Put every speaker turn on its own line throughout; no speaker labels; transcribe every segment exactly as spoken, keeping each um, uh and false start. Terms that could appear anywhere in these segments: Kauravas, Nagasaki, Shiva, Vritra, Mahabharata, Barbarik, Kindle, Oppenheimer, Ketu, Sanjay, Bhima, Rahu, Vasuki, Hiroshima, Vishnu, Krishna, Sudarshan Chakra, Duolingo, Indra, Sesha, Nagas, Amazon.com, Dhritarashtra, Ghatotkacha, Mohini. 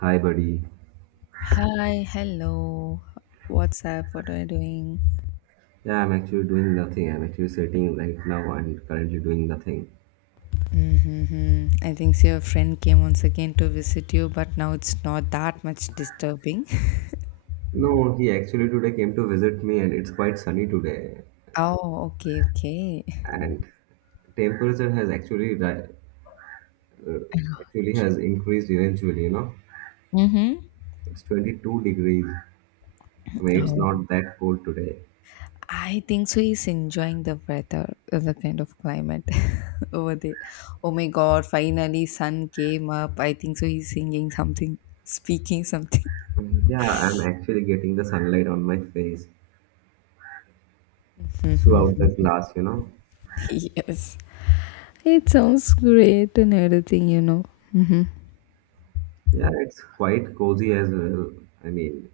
Hi, buddy.
Hi, hello. What's up? What are you doing?
Yeah, I'm actually doing nothing. I'm actually sitting right now and currently doing nothing.
Mm-hmm. I think so your friend came once again to visit you, but now it's not that much disturbing.
No, he actually today came to visit me, and it's quite sunny today.
Oh, okay, okay.
And temperature has actually ri- actually has increased eventually. You know,
Mm-hmm.
it's twenty-two degrees. I mean, it's
Oh,
not that cold today.
I think so. He's enjoying the weather, uh, the kind of climate over there. Oh my God! Finally, sun came up. I think so. He's singing something, speaking something.
Um, Yeah, I'm actually getting the sunlight on my face throughout
Mm-hmm.
the glass, you know.
Yes, it sounds great and everything, you know. Mm-hmm.
Yeah, it's quite cozy as well. I mean,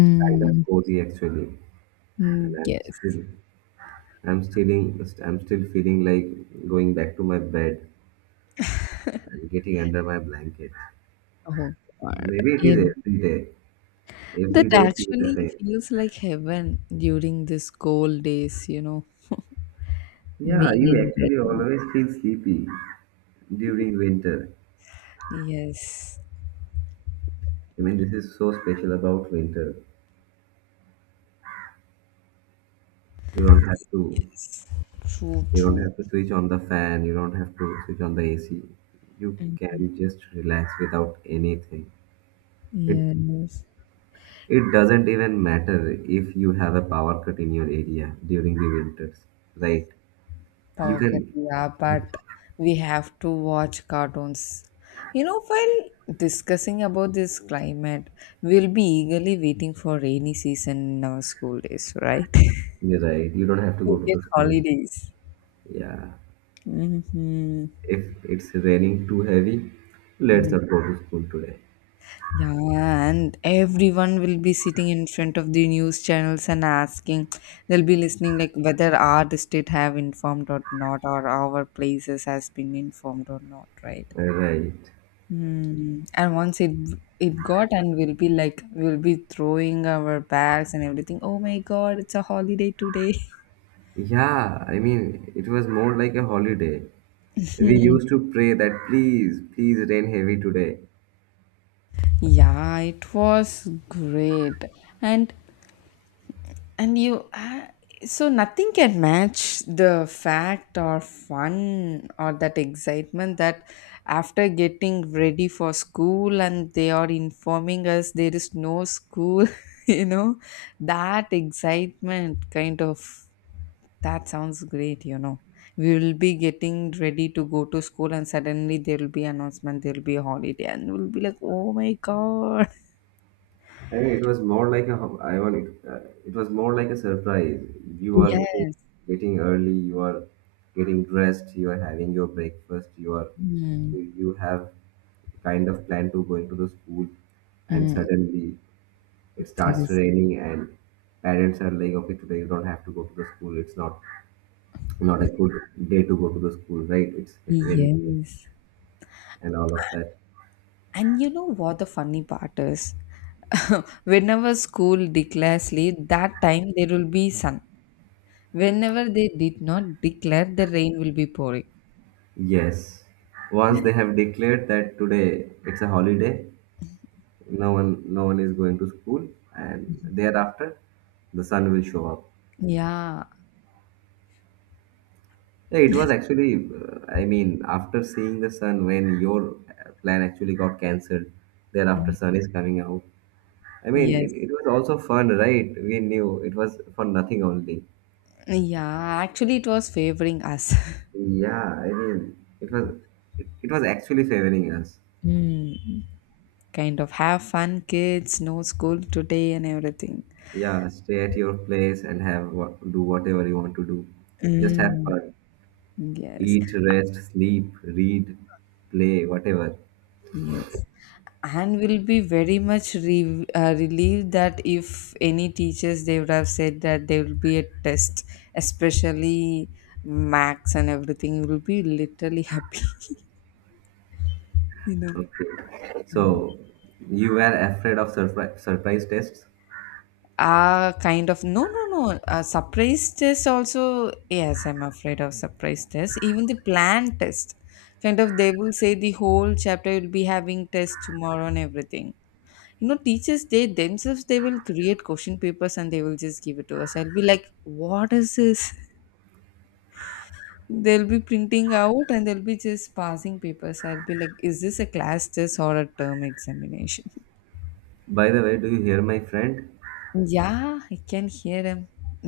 it's kind of cozy actually. And
Mm,
I'm
yes.
still I'm still I'm still feeling like going back to my bed and getting under my blanket.
Oh God.
Maybe it is
In
every day.
that
Every day feels the
actually
same.
feels like heaven during these cold days, you know,
Yeah,
being
you
in bed.
actually
You know.
always feel sleepy during winter.
Yes.
I mean, this is so special about winter. You don't have to.
True,
You don't
true.
have to switch on the fan. You don't have to switch on the A C. You
Mm.
can just relax without anything. It
Yes.
it doesn't even matter if you have a power cut in your area during the winters, right? You
Power cut,
can,
yeah, but we have to watch cartoons. You know, while discussing about this climate, we'll be eagerly waiting for rainy season in our school days, right?
you're right. You don't have to
To
go to
get
the school.
holidays.
Yeah.
Mm-hmm.
If it's raining too heavy, let's
Mm-hmm.
not go to school today.
Yeah, and everyone will be sitting in front of the news channels and asking. They'll be listening like whether our district have informed or not, or our places has been informed or not, right?
Right.
Hmm. And once it it got, and we'll be like we'll be throwing our bags and everything. Oh my God, it's a holiday today.
Yeah. I mean, it was more like a holiday. We
Hmm.
used to pray that please, please rain heavy today.
Yeah, it was great. And And you, uh, so nothing can match the fact or fun or that excitement that after getting ready for school and they are informing us there is no school, you know, that excitement kind of that sounds great, you know. We will be getting ready to go to school and suddenly there will be announcement, there will be a holiday and we'll be like, oh my god.
I mean, it was more like a, ho- I want it, uh, it was more like a surprise. You are getting,
Yes.
getting early, you are getting dressed, you are having your breakfast, you are,
Mm,
you you have kind of plan to going to the school and
mm,
suddenly it
there
starts
is.
raining and parents are like, okay, today you don't have to go to the school. It's not not a good day to go to the school, right? It's raining
Yes.
and all of that.
And you know what the funny part is? Whenever school declares late, that time there will be sun. Whenever they did not declare, the rain will be pouring.
Yes, once they have declared that today it's a holiday, no one no one is going to school, and thereafter the sun will show up.
Yeah.
Yeah, it was actually, uh, I mean, after seeing the sun when your uh, plan actually got cancelled, thereafter
Mm.
sun is coming out. I mean,
Yes.
it, it was also fun, right? We knew it was for nothing only.
Yeah. Actually, it was favoring us.
Yeah, I mean, it was it, it was actually favoring us.
Mm. Kind of have fun, kids, no school today, and everything.
Yeah, stay at your place and have what, do whatever you want to do. Just have
Mm.
fun,
Yes.
eat, rest, sleep, read, play, whatever.
Yes. And will be very much re- uh, relieved that if any teachers they would have said that there will be a test, especially max and everything, will be literally happy. You know,
Okay. So you were afraid of surprise surprise tests?
ah, kind of no, no, no. Uh, surprise test also. Yes, I'm afraid of surprise test. Even the planned test, kind of they will say the whole chapter will be having test tomorrow and everything, you know, teachers they themselves they will create question papers and they will just give it to us. I'll be like, what is this? They'll be printing out and they'll be just passing papers. I'll be like, is this a class test or a term examination?
By the way, do you hear my friend?
Yeah, I can hear him.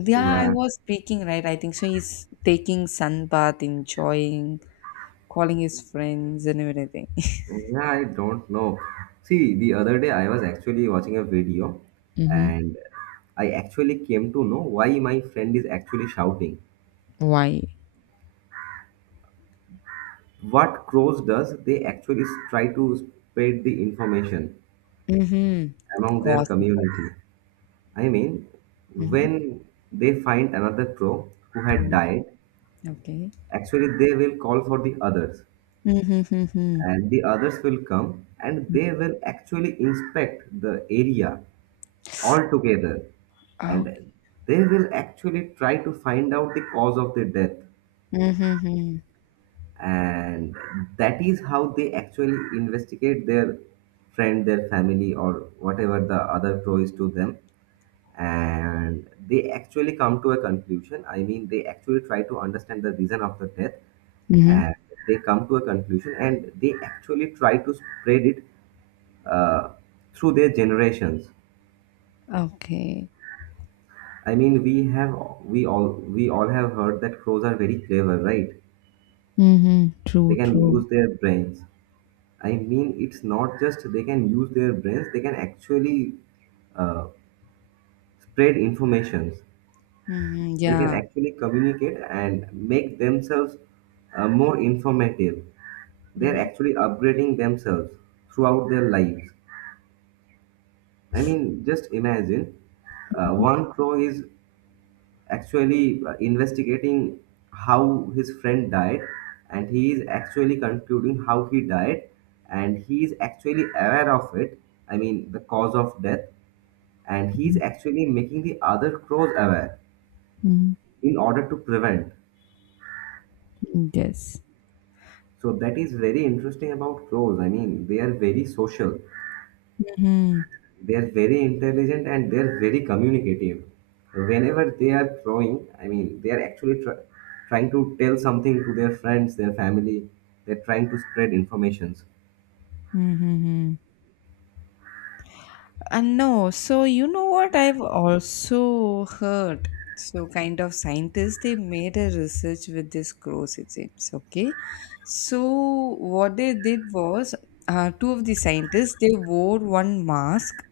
Yeah, I
Yeah,
was speaking, right? I think so he's taking sun bath, enjoying, calling his friends and everything.
yeah, I don't know. See, the other day I was actually watching a video
Mm-hmm.
and I actually came to know why my friend is actually shouting.
Why?
What crows does, they actually try to spread the information
Mm-hmm.
among their
Gossip.
community. I mean,
Mm-hmm.
when they find another crow who had died,
Okay.
actually they will call for the others
Mm-hmm.
and the others will come and they will actually inspect the area altogether
Okay.
and they will actually try to find out the cause of the death,
Mm-hmm.
and that is how they actually investigate their friend, their family, or whatever the other pro is to them, and they actually come to a conclusion. I mean, they actually try to understand the reason of the death,
Mhm.
and they come to a conclusion and they actually try to spread it uh, through their generations.
Okay.
I mean, we have we all we all have heard that crows are very clever, right?
Mhm. True,
They can
true.
use their brains. I mean, it's not just they can use their brains; they can actually uh, spread informations.
Mhm.
They can
Yeah.
actually communicate and make themselves uh, more informative. They're actually upgrading themselves throughout their lives. I mean, just imagine uh, one crow is actually uh, investigating how his friend died, and he is actually concluding how he died, and he is actually aware of it. I mean, the cause of death. And he is actually making the other crows aware
Mhm.
in order to prevent.
Yes.
So that is very interesting about crows. I mean, they are very social,
Hmm.
they are very intelligent, and they are very communicative. Whenever they are throwing, I mean, they are actually try, trying to tell something to their friends, their family. They're trying to spread informations.
Mm-hmm. And no, so you know what I've also heard. So kind of scientists they made a research with this crows. Crocodiles. Okay, so what they did was uh, two of the scientists they wore one mask.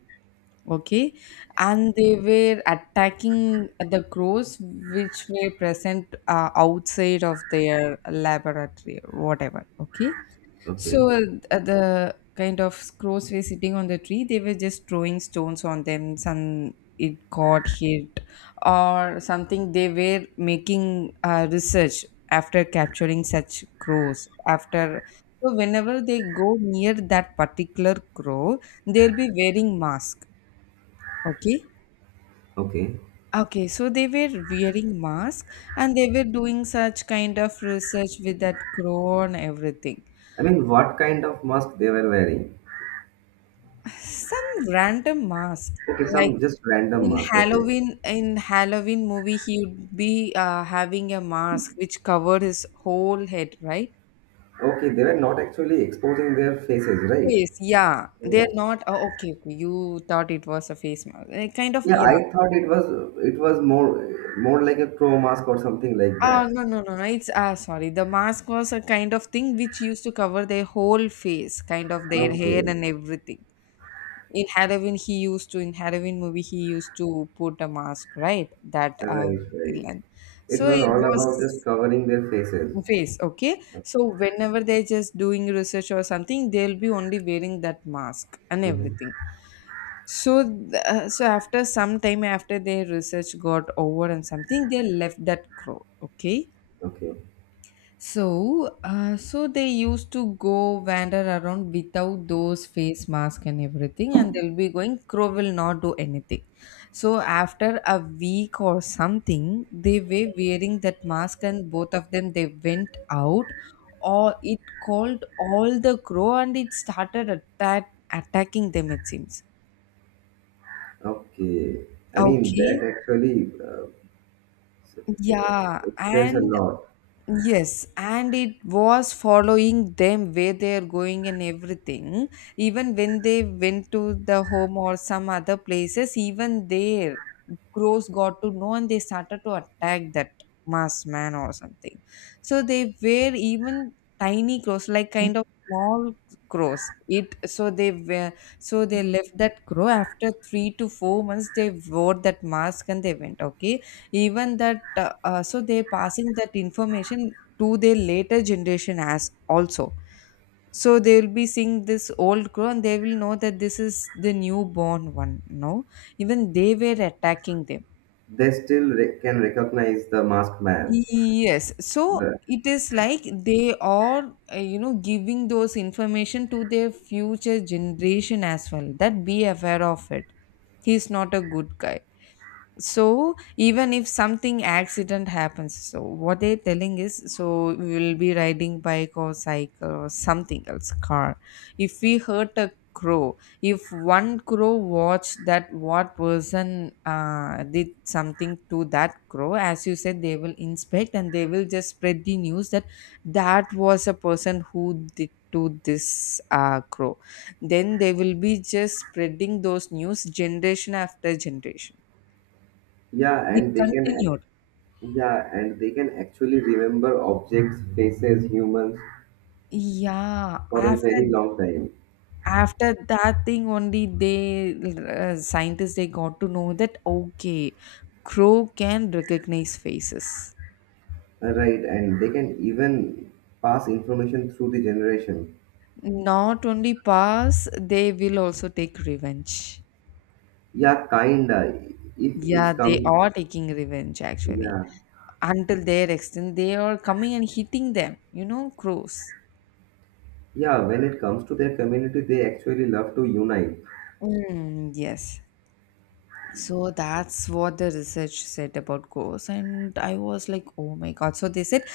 Okay, and they were attacking the crows which were present uh, outside of their laboratory, or whatever. Okay,
Okay,
so uh, the kind of crows were sitting on the tree, they were just throwing stones on them. Some it got hit or something. They were making uh, research after capturing such crows. After so, whenever they go near that particular crow, they'll be wearing mask. Okay.
okay.
Okay, so they were wearing masks and they were doing such kind of research with that crow and everything.
I mean, what kind of mask they were wearing?
Some random mask,
Okay,
like
some just random
in
mask, okay.
Halloween, in Halloween movie, he would be uh, having a mask which covered his whole head, right?
Okay, they were not actually exposing their faces, right?
Face, yeah. They're
Yeah,
not. Oh, okay, okay. You thought it was a face mask. Eh, kind of.
yeah
Yeah.
I thought it was it was more more like a crow mask or something like
Ah,
that,
no, no, no, no. It's ah, sorry. The mask was a kind of thing which used to cover their whole face, kind of their hair
okay.
and everything. In Halloween he used to, in Halloween movie he used to put a mask, right? That uh,
Right, right.
len-,
It
so
was
it
all
was
about just covering their faces.
face. Okay, so whenever they're just doing research or something they'll be only wearing that mask and
Mhm.
everything. So th- uh, so after some time, after their research got over and something, they left that crow. Okay,
Okay.
so, uh, so they used to go wander around without those face mask and everything, and they'll be going. Crow will not do anything. So after a week or something, they were wearing that mask, and both of them they went out, or it called all the crow, and it started attack attacking them. It seems.
Okay. I mean, that
Okay.
actually uh, e-
Yeah,
explains a
and
lot.
yes, and it was following them where they are going and everything. Even when they went to the home or some other places, even there, crows got to know and they started to attack that masked man or something. So they were even tiny crows, like kind of small crows. It so they were, so they left that crow after three to four months. They wore that mask and they went. Okay, even that uh, uh, so they passing that information to their later generation as also, so they will be seeing this old crow and they will know that this is the newborn one, no, even they were attacking them.
They still re- can recognize the masked man.
Yes, so
The,
it is like they are, uh, you know, giving those information to their future generation as well, that be aware of it, he's not a good guy. So even if something accident happens, so what they're telling is, so we will be riding bike or cycle or something else car, if we hurt a crow, if one crow watch that, what person uh, did something to that crow, as you said they will inspect and they will just spread the news that that was a person who did to this uh, crow. Then they will be just spreading those news generation after generation,
yeah,
it
and they can ac-
continued.
yeah, and they can actually remember objects, faces, humans
Yeah,
for a
after
very long time.
after that thing only they uh, scientists they got to know that okay, crow can recognize faces.
Uh, Right, and they can even pass information through the generation.
Not only pass, they will also take revenge.
Yeah, kinda. If
Yeah,
it's
they
come,
are taking revenge actually.
yeah.
Until their extent, they are coming and hitting them. You know, crows.
Yeah, when it comes to their community, they actually love to unite.
Mm, yes. So that's what the research said about ghosts, and I was like, oh my god. So they said,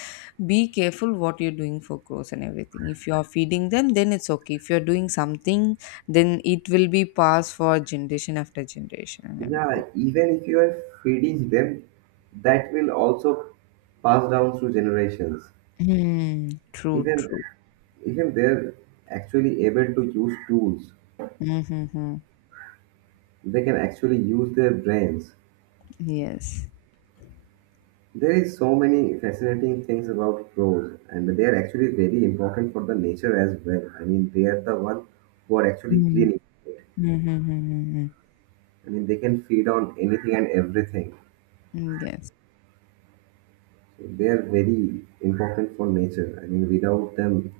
be careful what you're doing for crows and everything. If you are feeding them then it's okay. If you're doing something, then it will be passed for generation after generation and
Yeah,
everything.
even if you are feeding them, that will also pass down through generations.
Hmm. True,
Even
true.
even they're actually able to use tools.
Mm-hmm.
They can actually use their brains.
Yes.
There is so many fascinating things about crows, and they are actually very important for the nature as well. I mean, they are the one who are actually
Mm-hmm.
cleaning. I mean, they can feed on anything and everything.
Yes,
They are very important for nature. I mean, without them,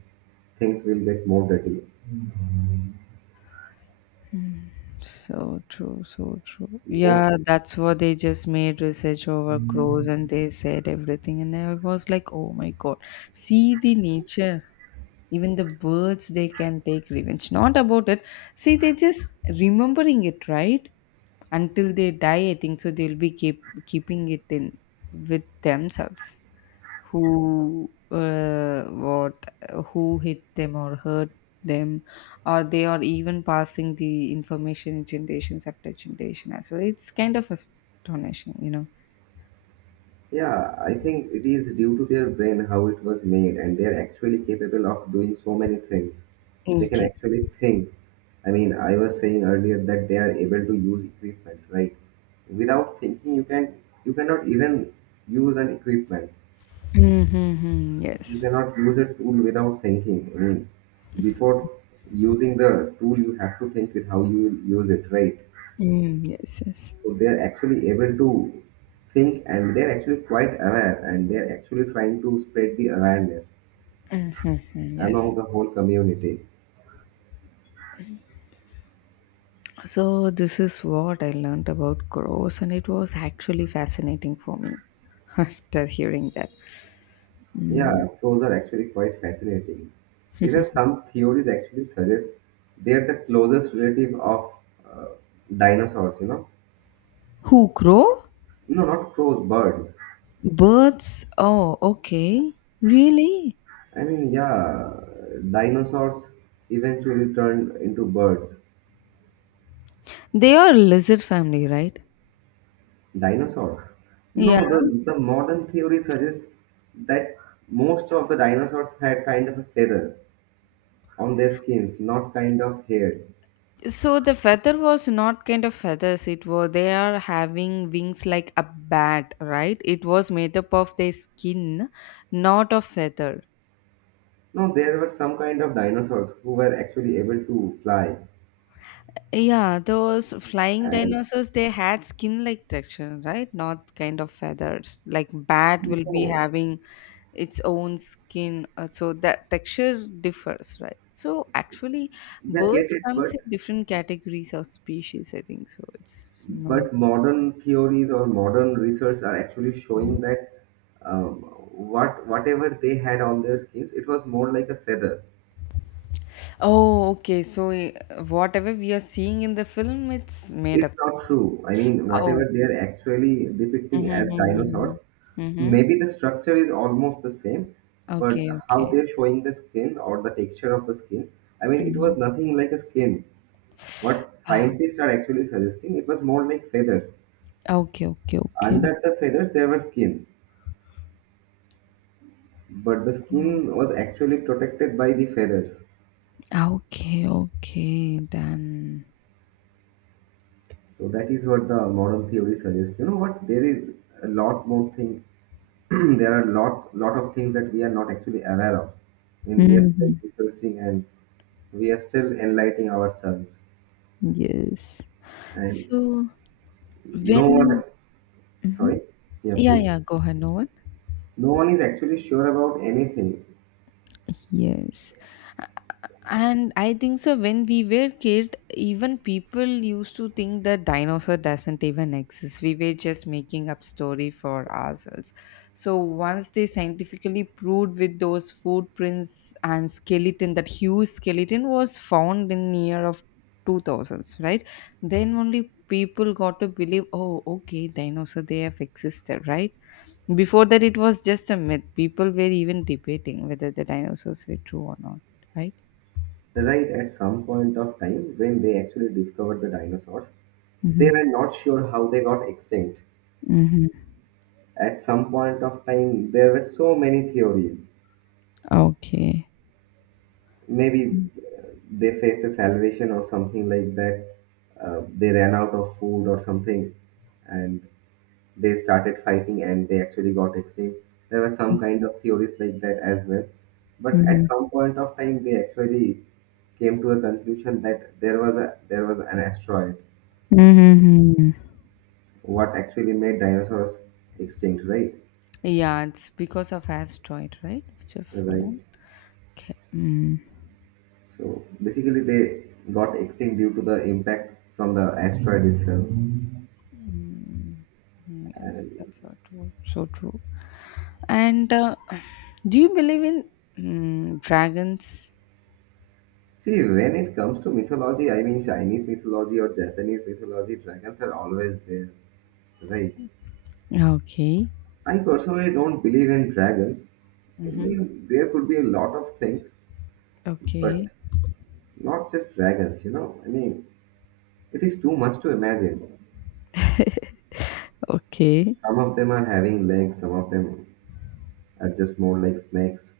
things will get more dirty.
so true, so true.
Most,
Yeah, that's what they just made research over crows and they said everything. And I was like, oh my God, see the nature, even the birds they can take revenge, not about it, see they just remembering it, right? Until they die, I think so they'll be keep keeping it in with themselves, who, uh, what, who hit them or hurt them, or they are even passing the information generations after generation as well, it's kind of astonishing, you know.
yeah, I think it is due to their brain how it was made, and they are actually capable of doing so many things.
Mm,
They can
yes.
actually think. I mean, I was saying earlier that they are able to use equipments. Like, without thinking, you can you cannot even use an equipment.
Mm-hmm,
You
yes.
cannot use a tool without thinking. I mean, before using the tool, you have to think with how you will use it, right?
Mm, yes, yes.
So they're actually able to think, and they're actually quite aware, and they're actually trying to spread the awareness
Mm-hmm,
among
yes.
the whole community.
So, this is what I learned about crows, and it was actually fascinating for me after hearing that. Mm.
Yeah, crows are actually quite fascinating. Even some theories actually suggest they're the closest relative of uh, dinosaurs, you know.
Who, crow?
No, not crows, birds.
Birds? Oh, okay. Really?
I mean, yeah, dinosaurs eventually turned into birds.
They are lizard family, right?
Dinosaurs?
Yeah.
No, the, the modern theory suggests that most of the dinosaurs had kind of a feather on their skins, not kind of hairs.
So the feather was not kind of feathers. It was they are having wings like a bat, right? It was made up of their skin, not of feather.
No, there were some kind of dinosaurs who were actually able to fly.
Yeah, those flying
And
dinosaurs, they had skin like texture, right? Not kind of feathers. Like bat will be
no,
having its own skin, uh, so that texture differs, right? So actually,
yeah,
birds
get it,
comes
but
in different categories of species. I think so. It's not.
but modern theories or modern research are actually
Mhm.
showing that um, what whatever they had on their skins, it was more like a feather.
Oh, okay. So eh, whatever we are seeing in the film, it's made up.
It's not true. I mean,
Oh.
whatever they are actually depicting
Mm-hmm,
as
mm-hmm.
dinosaurs,
Mm-hmm. Mm-hmm.
maybe the structure is almost the same, but
Okay,
how
okay.
they're showing the skin or the texture of the skin, I mean, it
Mm-hmm.
was nothing like a skin. What
Ah,
scientists are actually suggesting, it was more like feathers.
okay, okay, okay.
Under the feathers, there were skin, but the skin was actually protected by the feathers.
Ah, okay, okay, then.
So that is what the modern theory suggests. You know what? There is a lot more thing there are lot lot of things that we are not actually aware of. I mean, we are still
Hmm.
researching, and we are still enlightening ourselves.
Yes.
And
So
no one,
when, hmm,
sorry, yeah,
yeah,
please.
yeah, go ahead, no one.
No one is actually sure about anything,
Yes. And I think so when we were kid, even people used to think that dinosaur doesn't even exist. We were just making up story for ourselves. So once they scientifically proved with those footprints and skeleton that huge skeleton was found in year of two thousands, right? Then only people got to believe, oh, okay, dinosaur they have existed, right? Before that, it was just a myth. People were even debating whether the dinosaurs were true or not, right?
right? At some point of time, when they actually discovered the dinosaurs, they were not sure how they got extinct.
Mhm.
At some point of time, there were so many theories.
Okay.
Maybe they faced a salvation or something like that. Uh, they ran out of food or something, and they started fighting, and they actually got extinct. There were some kind of theories like that as well. But at
Mhm.
some point of time, they actually came to a conclusion that there was a there was an asteroid.
Mhm.
What actually made dinosaurs extinct, right?
Yeah, it's because of asteroid, right? Which have
Right.
fallen. Okay. Mm.
So basically, they got extinct due to the impact from the asteroid itself.
Mm. Yes, that's so true. So true. And uh, do you believe in mm, dragons?
See, when it comes to mythology, I mean Chinese mythology or Japanese mythology, dragons are always there, right?
Okay.
I personally don't believe in dragons. I
Mm-hmm.
mean, there could be a lot of things, but
Okay.
not just dragons, you know? I mean, it is too much to imagine.
Okay.
Some of them are having legs, some of them are just more like snakes.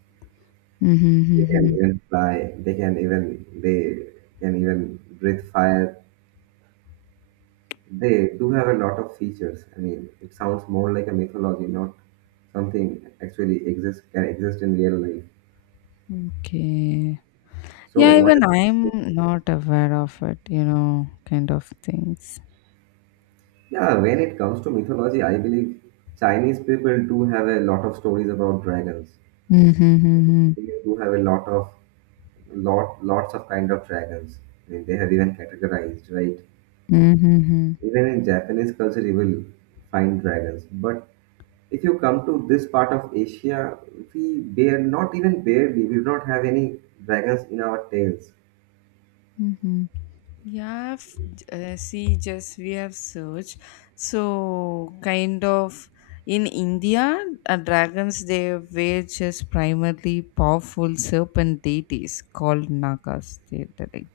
They can
Mm-hmm.
even fly, they can even, they can even breathe fire. They do have a lot of features. I mean, it sounds more like a mythology, not something actually exists can exist in real life.
Mm-hmm. Okay.
So
Yeah,
what
even I'm not aware of it, you know, kind of things.
yeah, when it comes to mythology, I believe Chinese people do have a lot of stories about dragons.
Mm-hmm. Mm-hmm.
They do have a lot of lot lots of kind of dragons. I mean, they have even categorized, right?
Mm-hmm.
Even in Japanese culture, you will find dragons, but if you come to this part of Asia, we bear not even barely, we do not have any dragons in our tails.
Mm-hmm. Yeah, f- uh, see, just we have searched. So, kind of in India, uh, dragons they were just primarily powerful serpent deities called Nagas. They, they,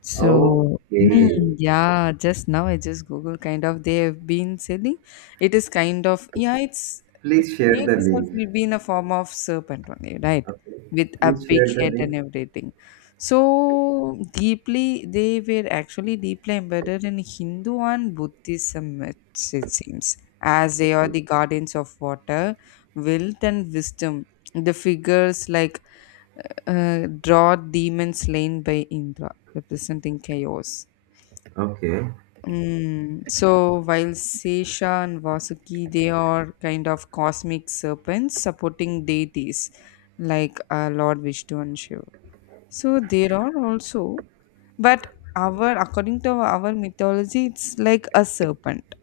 so, mm,
Okay.
yeah, just now I just Google kind of they have been selling. It is kind of yeah, it's its
Please share
shape
the
itself
link.
will be in a form of serpent only, right?
Okay.
With a
Please
big
share the
head and
link.
everything. So deeply they were actually deeply embedded in Hindu and Buddhism myths, it seems, as they are
Okay.
the guardians of water, wealth and wisdom. The figures like uh, draw Demon slain by Indra, representing chaos.
Okay.
Mm. So while Sesha and Vasuki, they are kind of cosmic serpents supporting deities like uh, Lord Vishnu and Shiva. So there are also, but our according to our mythology, it's like a serpent.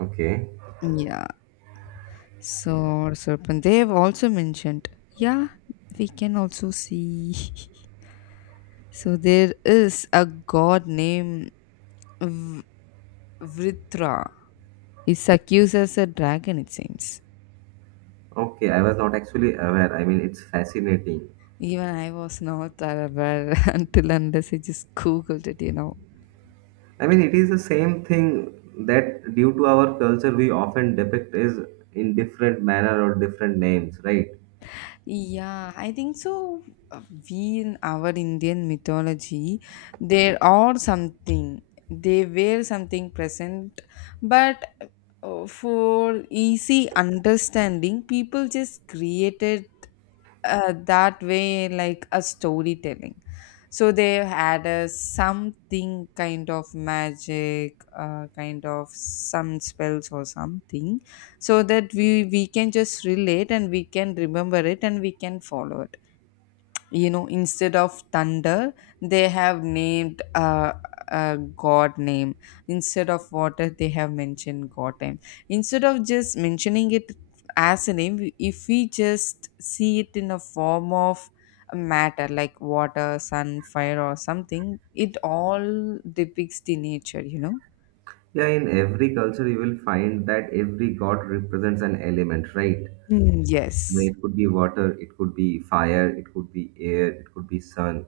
Okay.
Yeah. So serpent. They have also mentioned. Yeah, we can also see. So there is a god named V- Vritra is accused as a dragon, it seems.
Okay. I was not actually aware. I mean, it's fascinating.
Even I was not aware until unless I just googled it, you know.
I mean, it is the same thing that due to our culture, we often depict is in different manner or different names, right?
Yeah, I think so. Uh, We in our Indian mythology, there are something, they were something present, but uh, for easy understanding, people just created uh, that way like a storytelling, so they had a something kind of magic uh, kind of some spells or something, so that we we can just relate and we can remember it and we can follow it, you know. Instead of thunder they have named uh, a god name, instead of water they have mentioned god name, instead of just mentioning it as a name, we- if we just see it in a form of a matter like water, sun, fire or something, it all depicts the nature, you know.
Yeah, in every culture, you will find that every god represents an element, right?
Mm,
I mean,
yes.
it could be water, it could be fire, it could be air, it could be sun.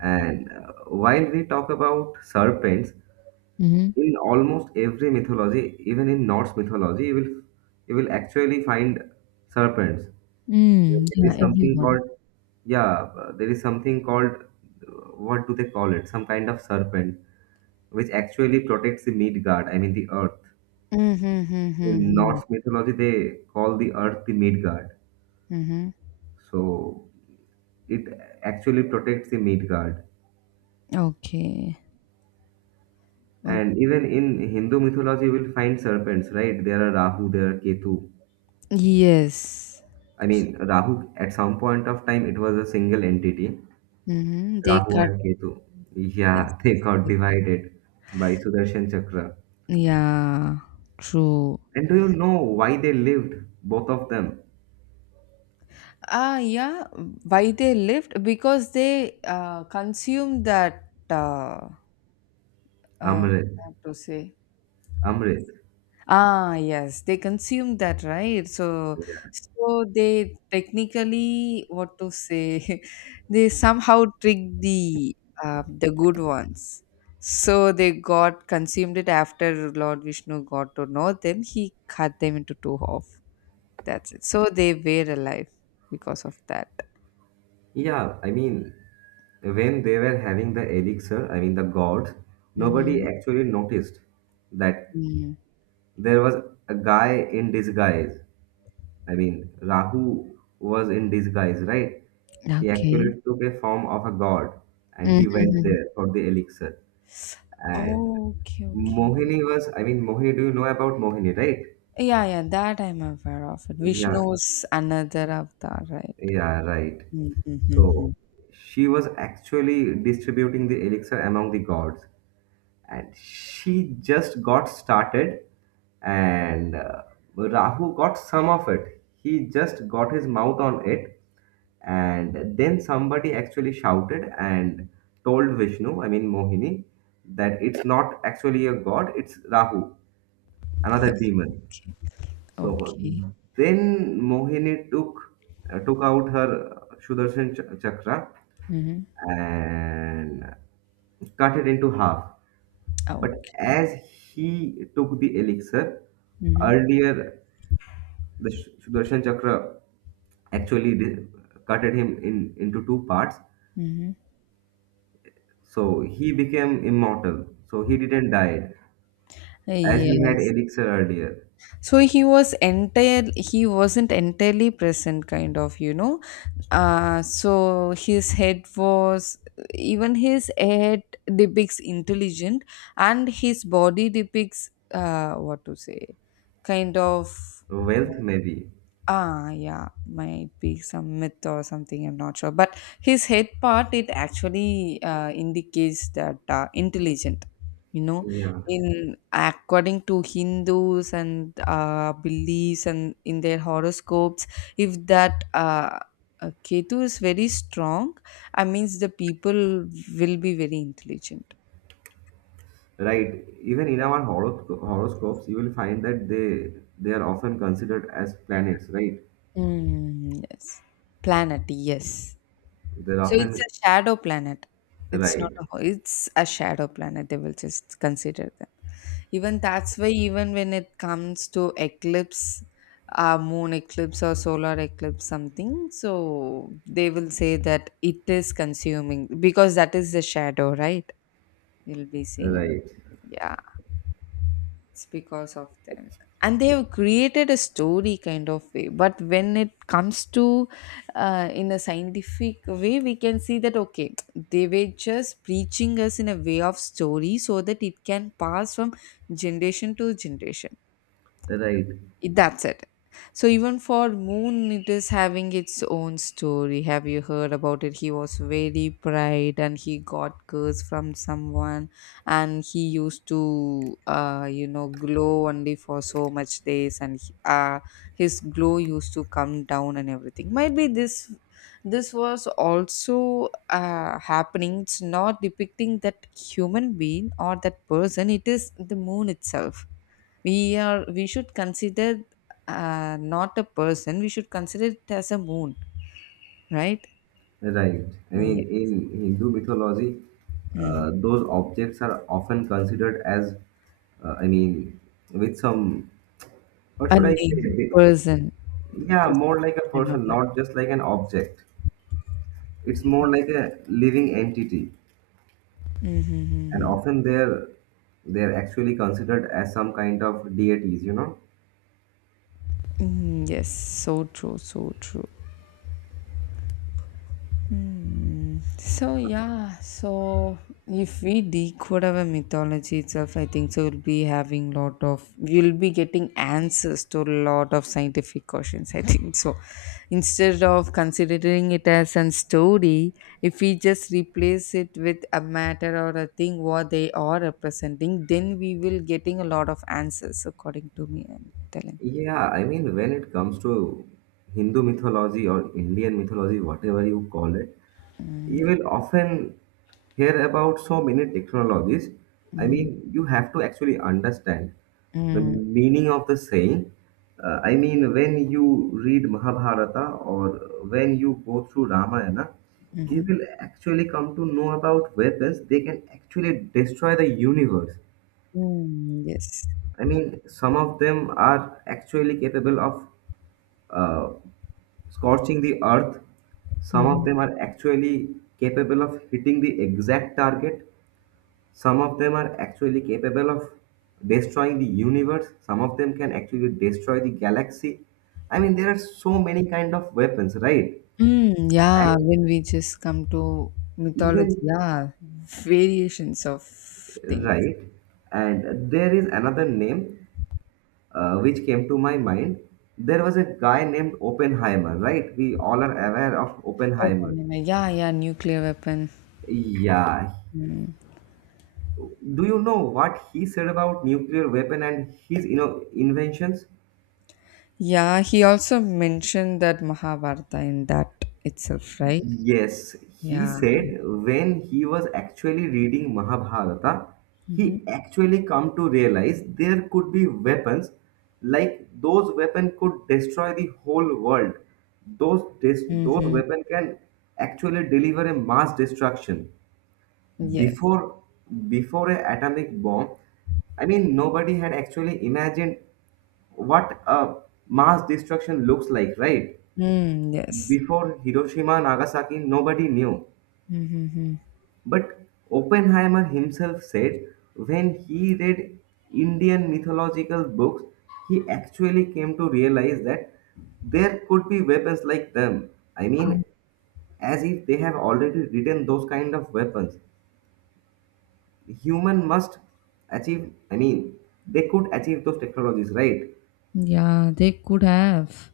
And uh, while we talk about serpents,
Mm-hmm.
in almost every mythology, even in Norse mythology, you will you will actually find serpents.
Mm,
And there
yeah,
is something
everyone.
called, yeah, uh, there is something called, uh, what do they call it? Some kind of serpent, which actually protects the Midgard. I mean the earth. In
Mm-hmm.
Norse mythology, they call the earth the Midgard.
Mm-hmm.
So it actually protects the Midgard.
Hmm. Okay.
And even in Hindu mythology, you will find serpents, right? There are Rahu, there are Ketu.
Yes.
I mean, Rahu at some point of time it was a single entity.
Mhm. They
Rahu
cut.
and Ketu.
Yes.
Yeah, they got
Like-
divided by Sudarshan Chakra.
Yeah. True.
And do you know why they lived, both of them?
Ah, yeah. Why they lived? Because they uh, consumed that. Uh, uh,
Amrit.
what to say?
Amrit.
Ah, yes, they consume that, right? So,
Yeah.
so they technically, what to say, they somehow tricked the uh, the good ones. So they got consumed it after Lord Vishnu got to know them. He cut them into two half. That's it. So they were alive because of that.
Yeah, I mean, when they were having the elixir, I mean the gods, nobody
Mm-hmm.
actually noticed that
Mm.
there was a guy in disguise. I mean, Rahu was in disguise, right? He
Okay.
actually took a form of a god and he went
Mm-hmm.
there for the elixir. And
Oh, okay, okay.
Mohini was, I mean, Mohini, do you know about Mohini, right?
Yeah, yeah, that I'm aware of it.
Yeah,
Vishnu's another avatar, right?
yeah, right.
Mm-hmm.
So she was actually distributing the elixir among the gods, and she just got started, and uh, Rahu got some of it. He just got his mouth on it, and then somebody actually shouted and told Vishnu, I mean Mohini, that it's not actually a god, it's Rahu, another demon. So
Okay.
then Mohini took uh, took out her Sudarshan ch- chakra
Mm-hmm.
and cut it into half. But
Okay.
as he took the elixir,
Mm-hmm.
earlier the Sh- Sudarshan chakra actually di- cut at him in into two parts.
Mm-hmm.
So he became immortal. So he didn't die as he had
Yes.
elixir earlier.
So he was entire. He wasn't entirely present, kind of, you know. Uh so his head was even his head depicts intelligent, and his body depicts uh what to say, kind of. uh,
Wealth maybe.
Ah, yeah, might be some myth or something, I'm not sure. But his head part, it actually uh, indicates that uh, intelligent, you know,
Yeah.
in according to Hindus and uh, beliefs and in their horoscopes, if that uh, uh, Ketu is very strong, I means the people will be very intelligent.
Right. Even in our horo- horoscopes, you will find that they they are often considered as planets, right?
Mm, yes, planet, yes.
They're
So it's
often
a shadow planet. It's not
right,
a ho- it's a shadow planet. They will just consider them. Even that's why even when it comes to eclipse, uh, moon eclipse or solar eclipse something, so they will say that it is consuming because that is the shadow, right? You'll be seeing it.
right,
Yeah, it's because of them, and they've created a story kind of way, but when it comes to uh, in a scientific way, we can see that okay, they were just preaching us in a way of story so that it can pass from generation to generation.
right,
it- That's it. So even for Moon, it is having its own story. Have you heard about it? He was very bright, and he got curse from someone, and he used to, uh, you know, glow only for so much days, and he- uh, his glow used to come down and everything. Might be this, this was also uh, happening. It's not depicting that human being or that person. It is the moon itself we are we should consider uh, not a person, we should consider it as a moon, right?
right. I
Yeah.
mean, in Hindu mythology,
Mhm.
uh, those objects are often considered as, uh, I mean, with some, what
A
should I
name
say?
person.
Yeah,
just
more like a person,
remember
not just like an object. It's more like a living entity,
Mm-hmm.
and
Mm-hmm.
often they're they're actually considered as some kind of deities, you know?
Mm-hmm, yes, so true, so true. Mm, so yeah, so if we decode our mythology itself, I think so we'll be having lot of we'll be getting answers to a lot of scientific questions, I think so. Instead of considering it as a story, if we just replace it with a matter or a thing what they are representing, then we will getting a lot of answers according to me, I'm telling.
Yeah, I mean, when it comes to Hindu mythology or Indian mythology, whatever you call it, you
Mm.
will often hear about so many technologies. I
Hmm.
mean, you have to actually understand the
Mm,
meaning of the saying. Uh, I mean, when you read Mahabharata or when you go through Ramayana, you
mhm,
will actually come to know about weapons. They can actually destroy the universe.
mm, yes.
I mean, some of them are actually capable of uh, scorching the earth. Some
Hmm.
of them are actually capable of hitting the exact target. Some of them are actually capable of destroying the universe. Some of them can actually destroy the galaxy. I mean, there are so many kind of weapons, right?
Mm, yeah,
And
when we just come to mythology,
even
yeah, variations of things.
right, and there is another name, uh, which came to my mind. There was a guy named Oppenheimer, right? We all are aware of Oppenheimer.
Oppenheimer, yeah, yeah, nuclear weapon.
Yeah,
Mm.
do you know what he said about nuclear weapon and his inno- inventions?
Yeah, he also mentioned that Mahabharata in that itself, right?
Yes, he
Yeah.
said when he was actually reading Mahabharata,
Mm-hmm.
he actually come to realize there could be weapons like those weapon could destroy the whole world. Those des- those
Mm-hmm.
weapon can actually deliver a mass destruction
Yes.
before before a atomic bomb. I mean, nobody had actually imagined what a mass destruction looks like, right?
Mm, yes.
Before Hiroshima and Nagasaki, nobody knew.
Mm-hmm.
But Oppenheimer himself said when he read Indian mythological books, he actually came to realize that there could be weapons like them. I mean, as if they have already written those kind of weapons. Human must achieve, I mean, they could achieve those technologies, right?
Yeah, they could have.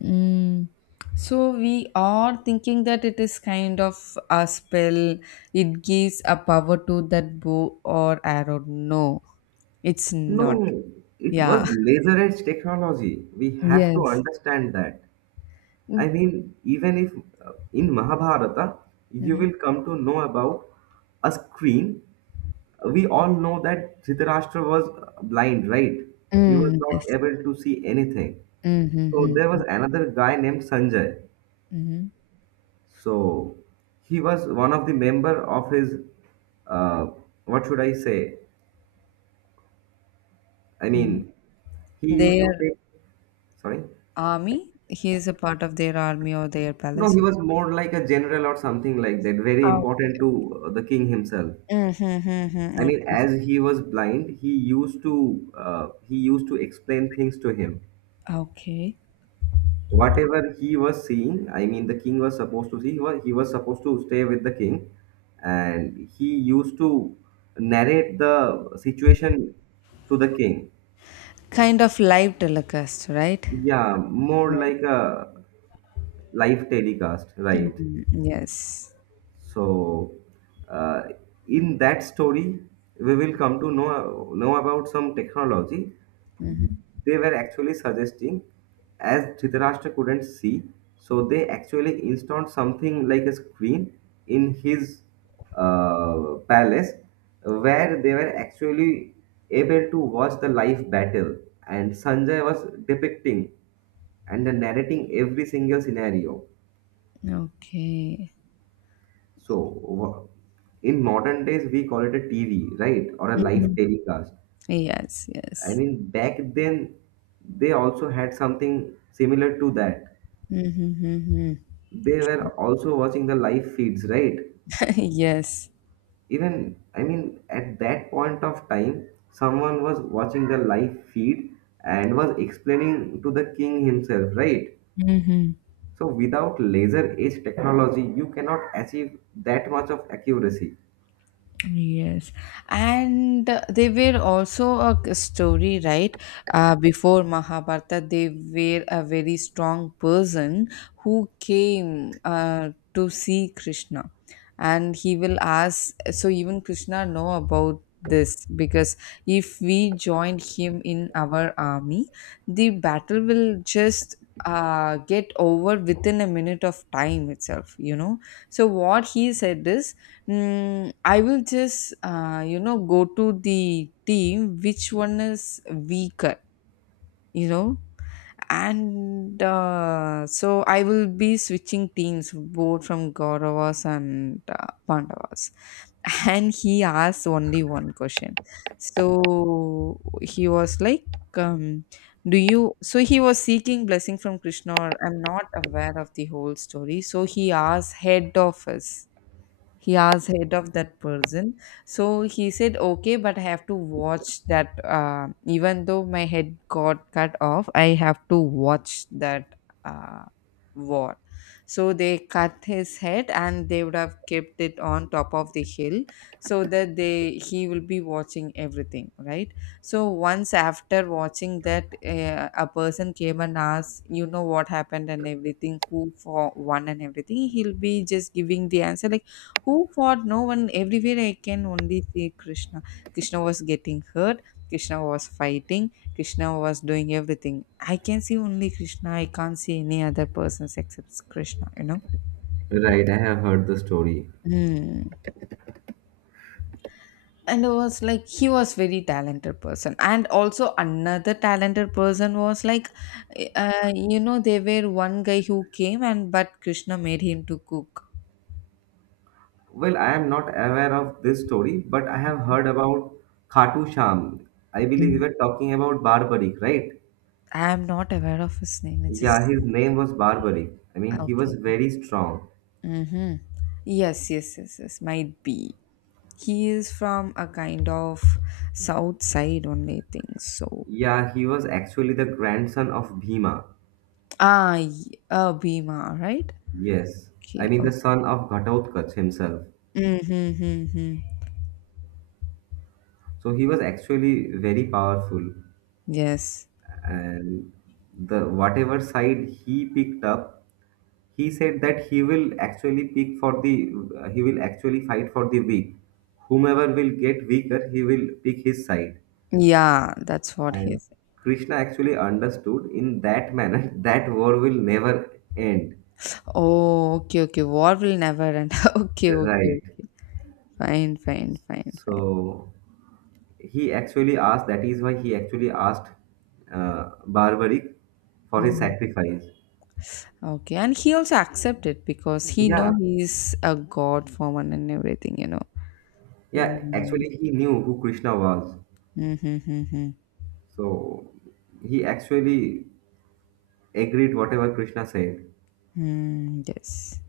Mm. So we are thinking that it is kind of a spell. It gives a power to that bow or arrow. No, it's not.
No, it
Yeah.
was laser edge technology. We have to
Yes.
understand that. I mean, even if uh, in Mahabharata, you
Mm-hmm.
will come to know about a screen. We all know that Dhritarashtra was uh, blind, right? He was
Mm,
not
yes.
able to see anything. So
Mm-hmm.
there was another guy named Sanjay.
Hmm.
So he was one of the member of his, uh, what should I say? I
Hmm.
mean, he used to
Their
take, sorry.
army. He is a part of their army or their
No,
palace.
he was more like a general or something like that, very important
Okay.
to uh, the king himself.
Mm-hmm.
I mean,
Okay.
as he was blind, he used to uh, he used to explain things to him.
Okay.
Whatever he was seeing, I mean, the king was supposed to see. He was, he was supposed to stay with the king, and he used to narrate the situation to the king.
Kind of live telecast, right?
Yeah, more
Yes.
like a live telecast, right?
Mhm. Yes.
So, uh, in that story, we will come to know know about some technology they were actually suggesting. As Dhritarashtra couldn't see, so they actually installed something like a screen in his uh, palace, where they were actually able to watch the live battle, and Sanjay was depicting and narrating every single scenario.
Okay.
So wha- in modern days, we call it a T V, right? Or a live
Mhm.
telecast.
Yes,
I
yes.
mean, back then, they also had something similar to that.
Mhm, mhm.
They were also watching the live feeds, right?
Yes.
Even, I mean, at that point of time, someone was watching the live feed and was explaining to the king himself, right?
Mhm.
So without laser edge technology, you cannot achieve that much of accuracy.
Yes, and uh, they were also a k- story, right? Uh, before Mahabharata, they were a very strong person who came uh, to see Krishna, and he will ask. So even Krishna know about this, because if we join him in our army, the battle will just uh, get over within a minute of time itself, you know. So what he said is, mm, I will just, uh, you know, go to the team which one is weaker, you know, and uh, so I will be switching teams both from Kauravas and uh, Pandavas. And he asked only one question. So he was like, um, do you so he was seeking blessing from Krishna, or I'm not aware of the whole story, so he asked head of us, he was head of that person. So he said okay, but I have to watch that, uh, even though my head got cut off, I have to watch that, uh, war. So they cut his head and they would have kept it on top of the hill, so that they he will be watching everything, right? So once after watching that, uh, a person came and asked, you know, what happened and everything, who for won and everything, he'll be just giving the answer like, who fought? No one. Everywhere I can only see Krishna. Krishna was getting hurt. Krishna was fighting. Krishna was doing everything. I can see only Krishna. I can't see any other persons except Krishna, you know.
Right, I have heard the story.
Hmm. And it was like he was very talented person, and also another talented person was like, uh, you know, they were one guy who came and but Krishna made him to cook.
Well, I am not aware of this story, but I have heard about Khatu Sham. I believe we
Mm.
were talking about Barbarik, right?
I am not aware of his name. It's
Yeah,
just
his name was Barbarik. I mean, he was
okay.
very strong.
Mm-hmm. Yes, yes, yes, yes. Might be. He is from a kind of south side only, I think. So,
Yeah, he was actually the grandson of Bhima.
ah, y- uh, Bhima, right?
Yes, I
Okay.
mean the
Okay.
son of Ghatotkacha himself.
Mm-hmm. Mm-hmm.
So he was actually very powerful,
Yes.
and the whatever side he picked up, he said that he will actually pick for the, uh, he will actually fight for the weak, whomever will get weaker he will pick his side.
Yeah, that's what he
And
is.
Krishna actually understood in that manner that war will never end,
Oh, okay, okay. War will never end. Okay, okay,
right?
okay. Fine, fine, fine, fine.
So he actually asked, that is why he actually asked, uh, Barbaric for his
Mhm.
sacrifice.
Okay, and he also accepted because he know
Yeah,
he is a god form and everything, you know.
yeah,
Mm-hmm.
actually he knew who Krishna was.
Mm-hmm, mm-hmm.
So he actually agreed whatever Krishna said.
Mm, yes.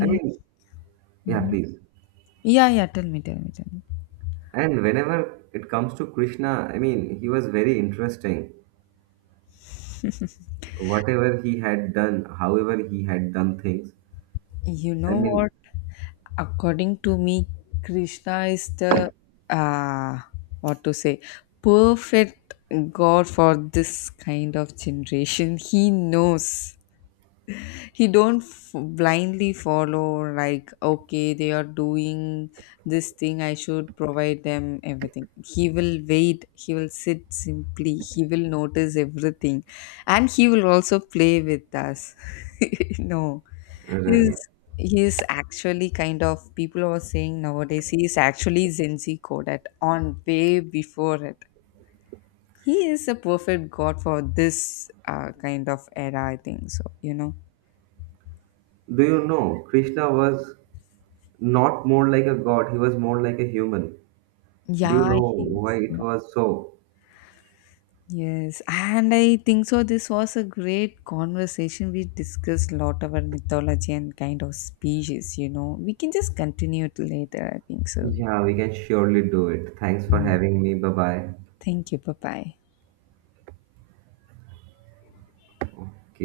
I mean, yeah,
mhm.
please.
Yeah, yeah, tell me, tell me, tell me.
And whenever it comes to Krishna, I mean, he was very interesting. Whatever he had done, however he had done things,
You
I
know
mean,
what? According to me, Krishna is the uh what to say perfect God for this kind of generation. He knows. He don't f- Blindly follow like okay they are doing this thing I should provide them everything, he will wait, he will sit simply, he will notice everything, and he will also play with us. No,
right.
he's he's actually kind of people are saying nowadays he is actually zenzi coded on way before it. He is a perfect god for this uh, kind of era, I think so, you know.
Do you know Krishna was not more like a god, he was more like a human. Do you
Yeah
know
he
why it
was-
was so?
Yes, and I think so. This was a great conversation. We discussed a lot about mythology and kind of species, you know. We can just continue it later, I think so.
Yeah, we can surely do it. Thanks for having me. Bye bye.
Thank you. Bye bye.
Okay.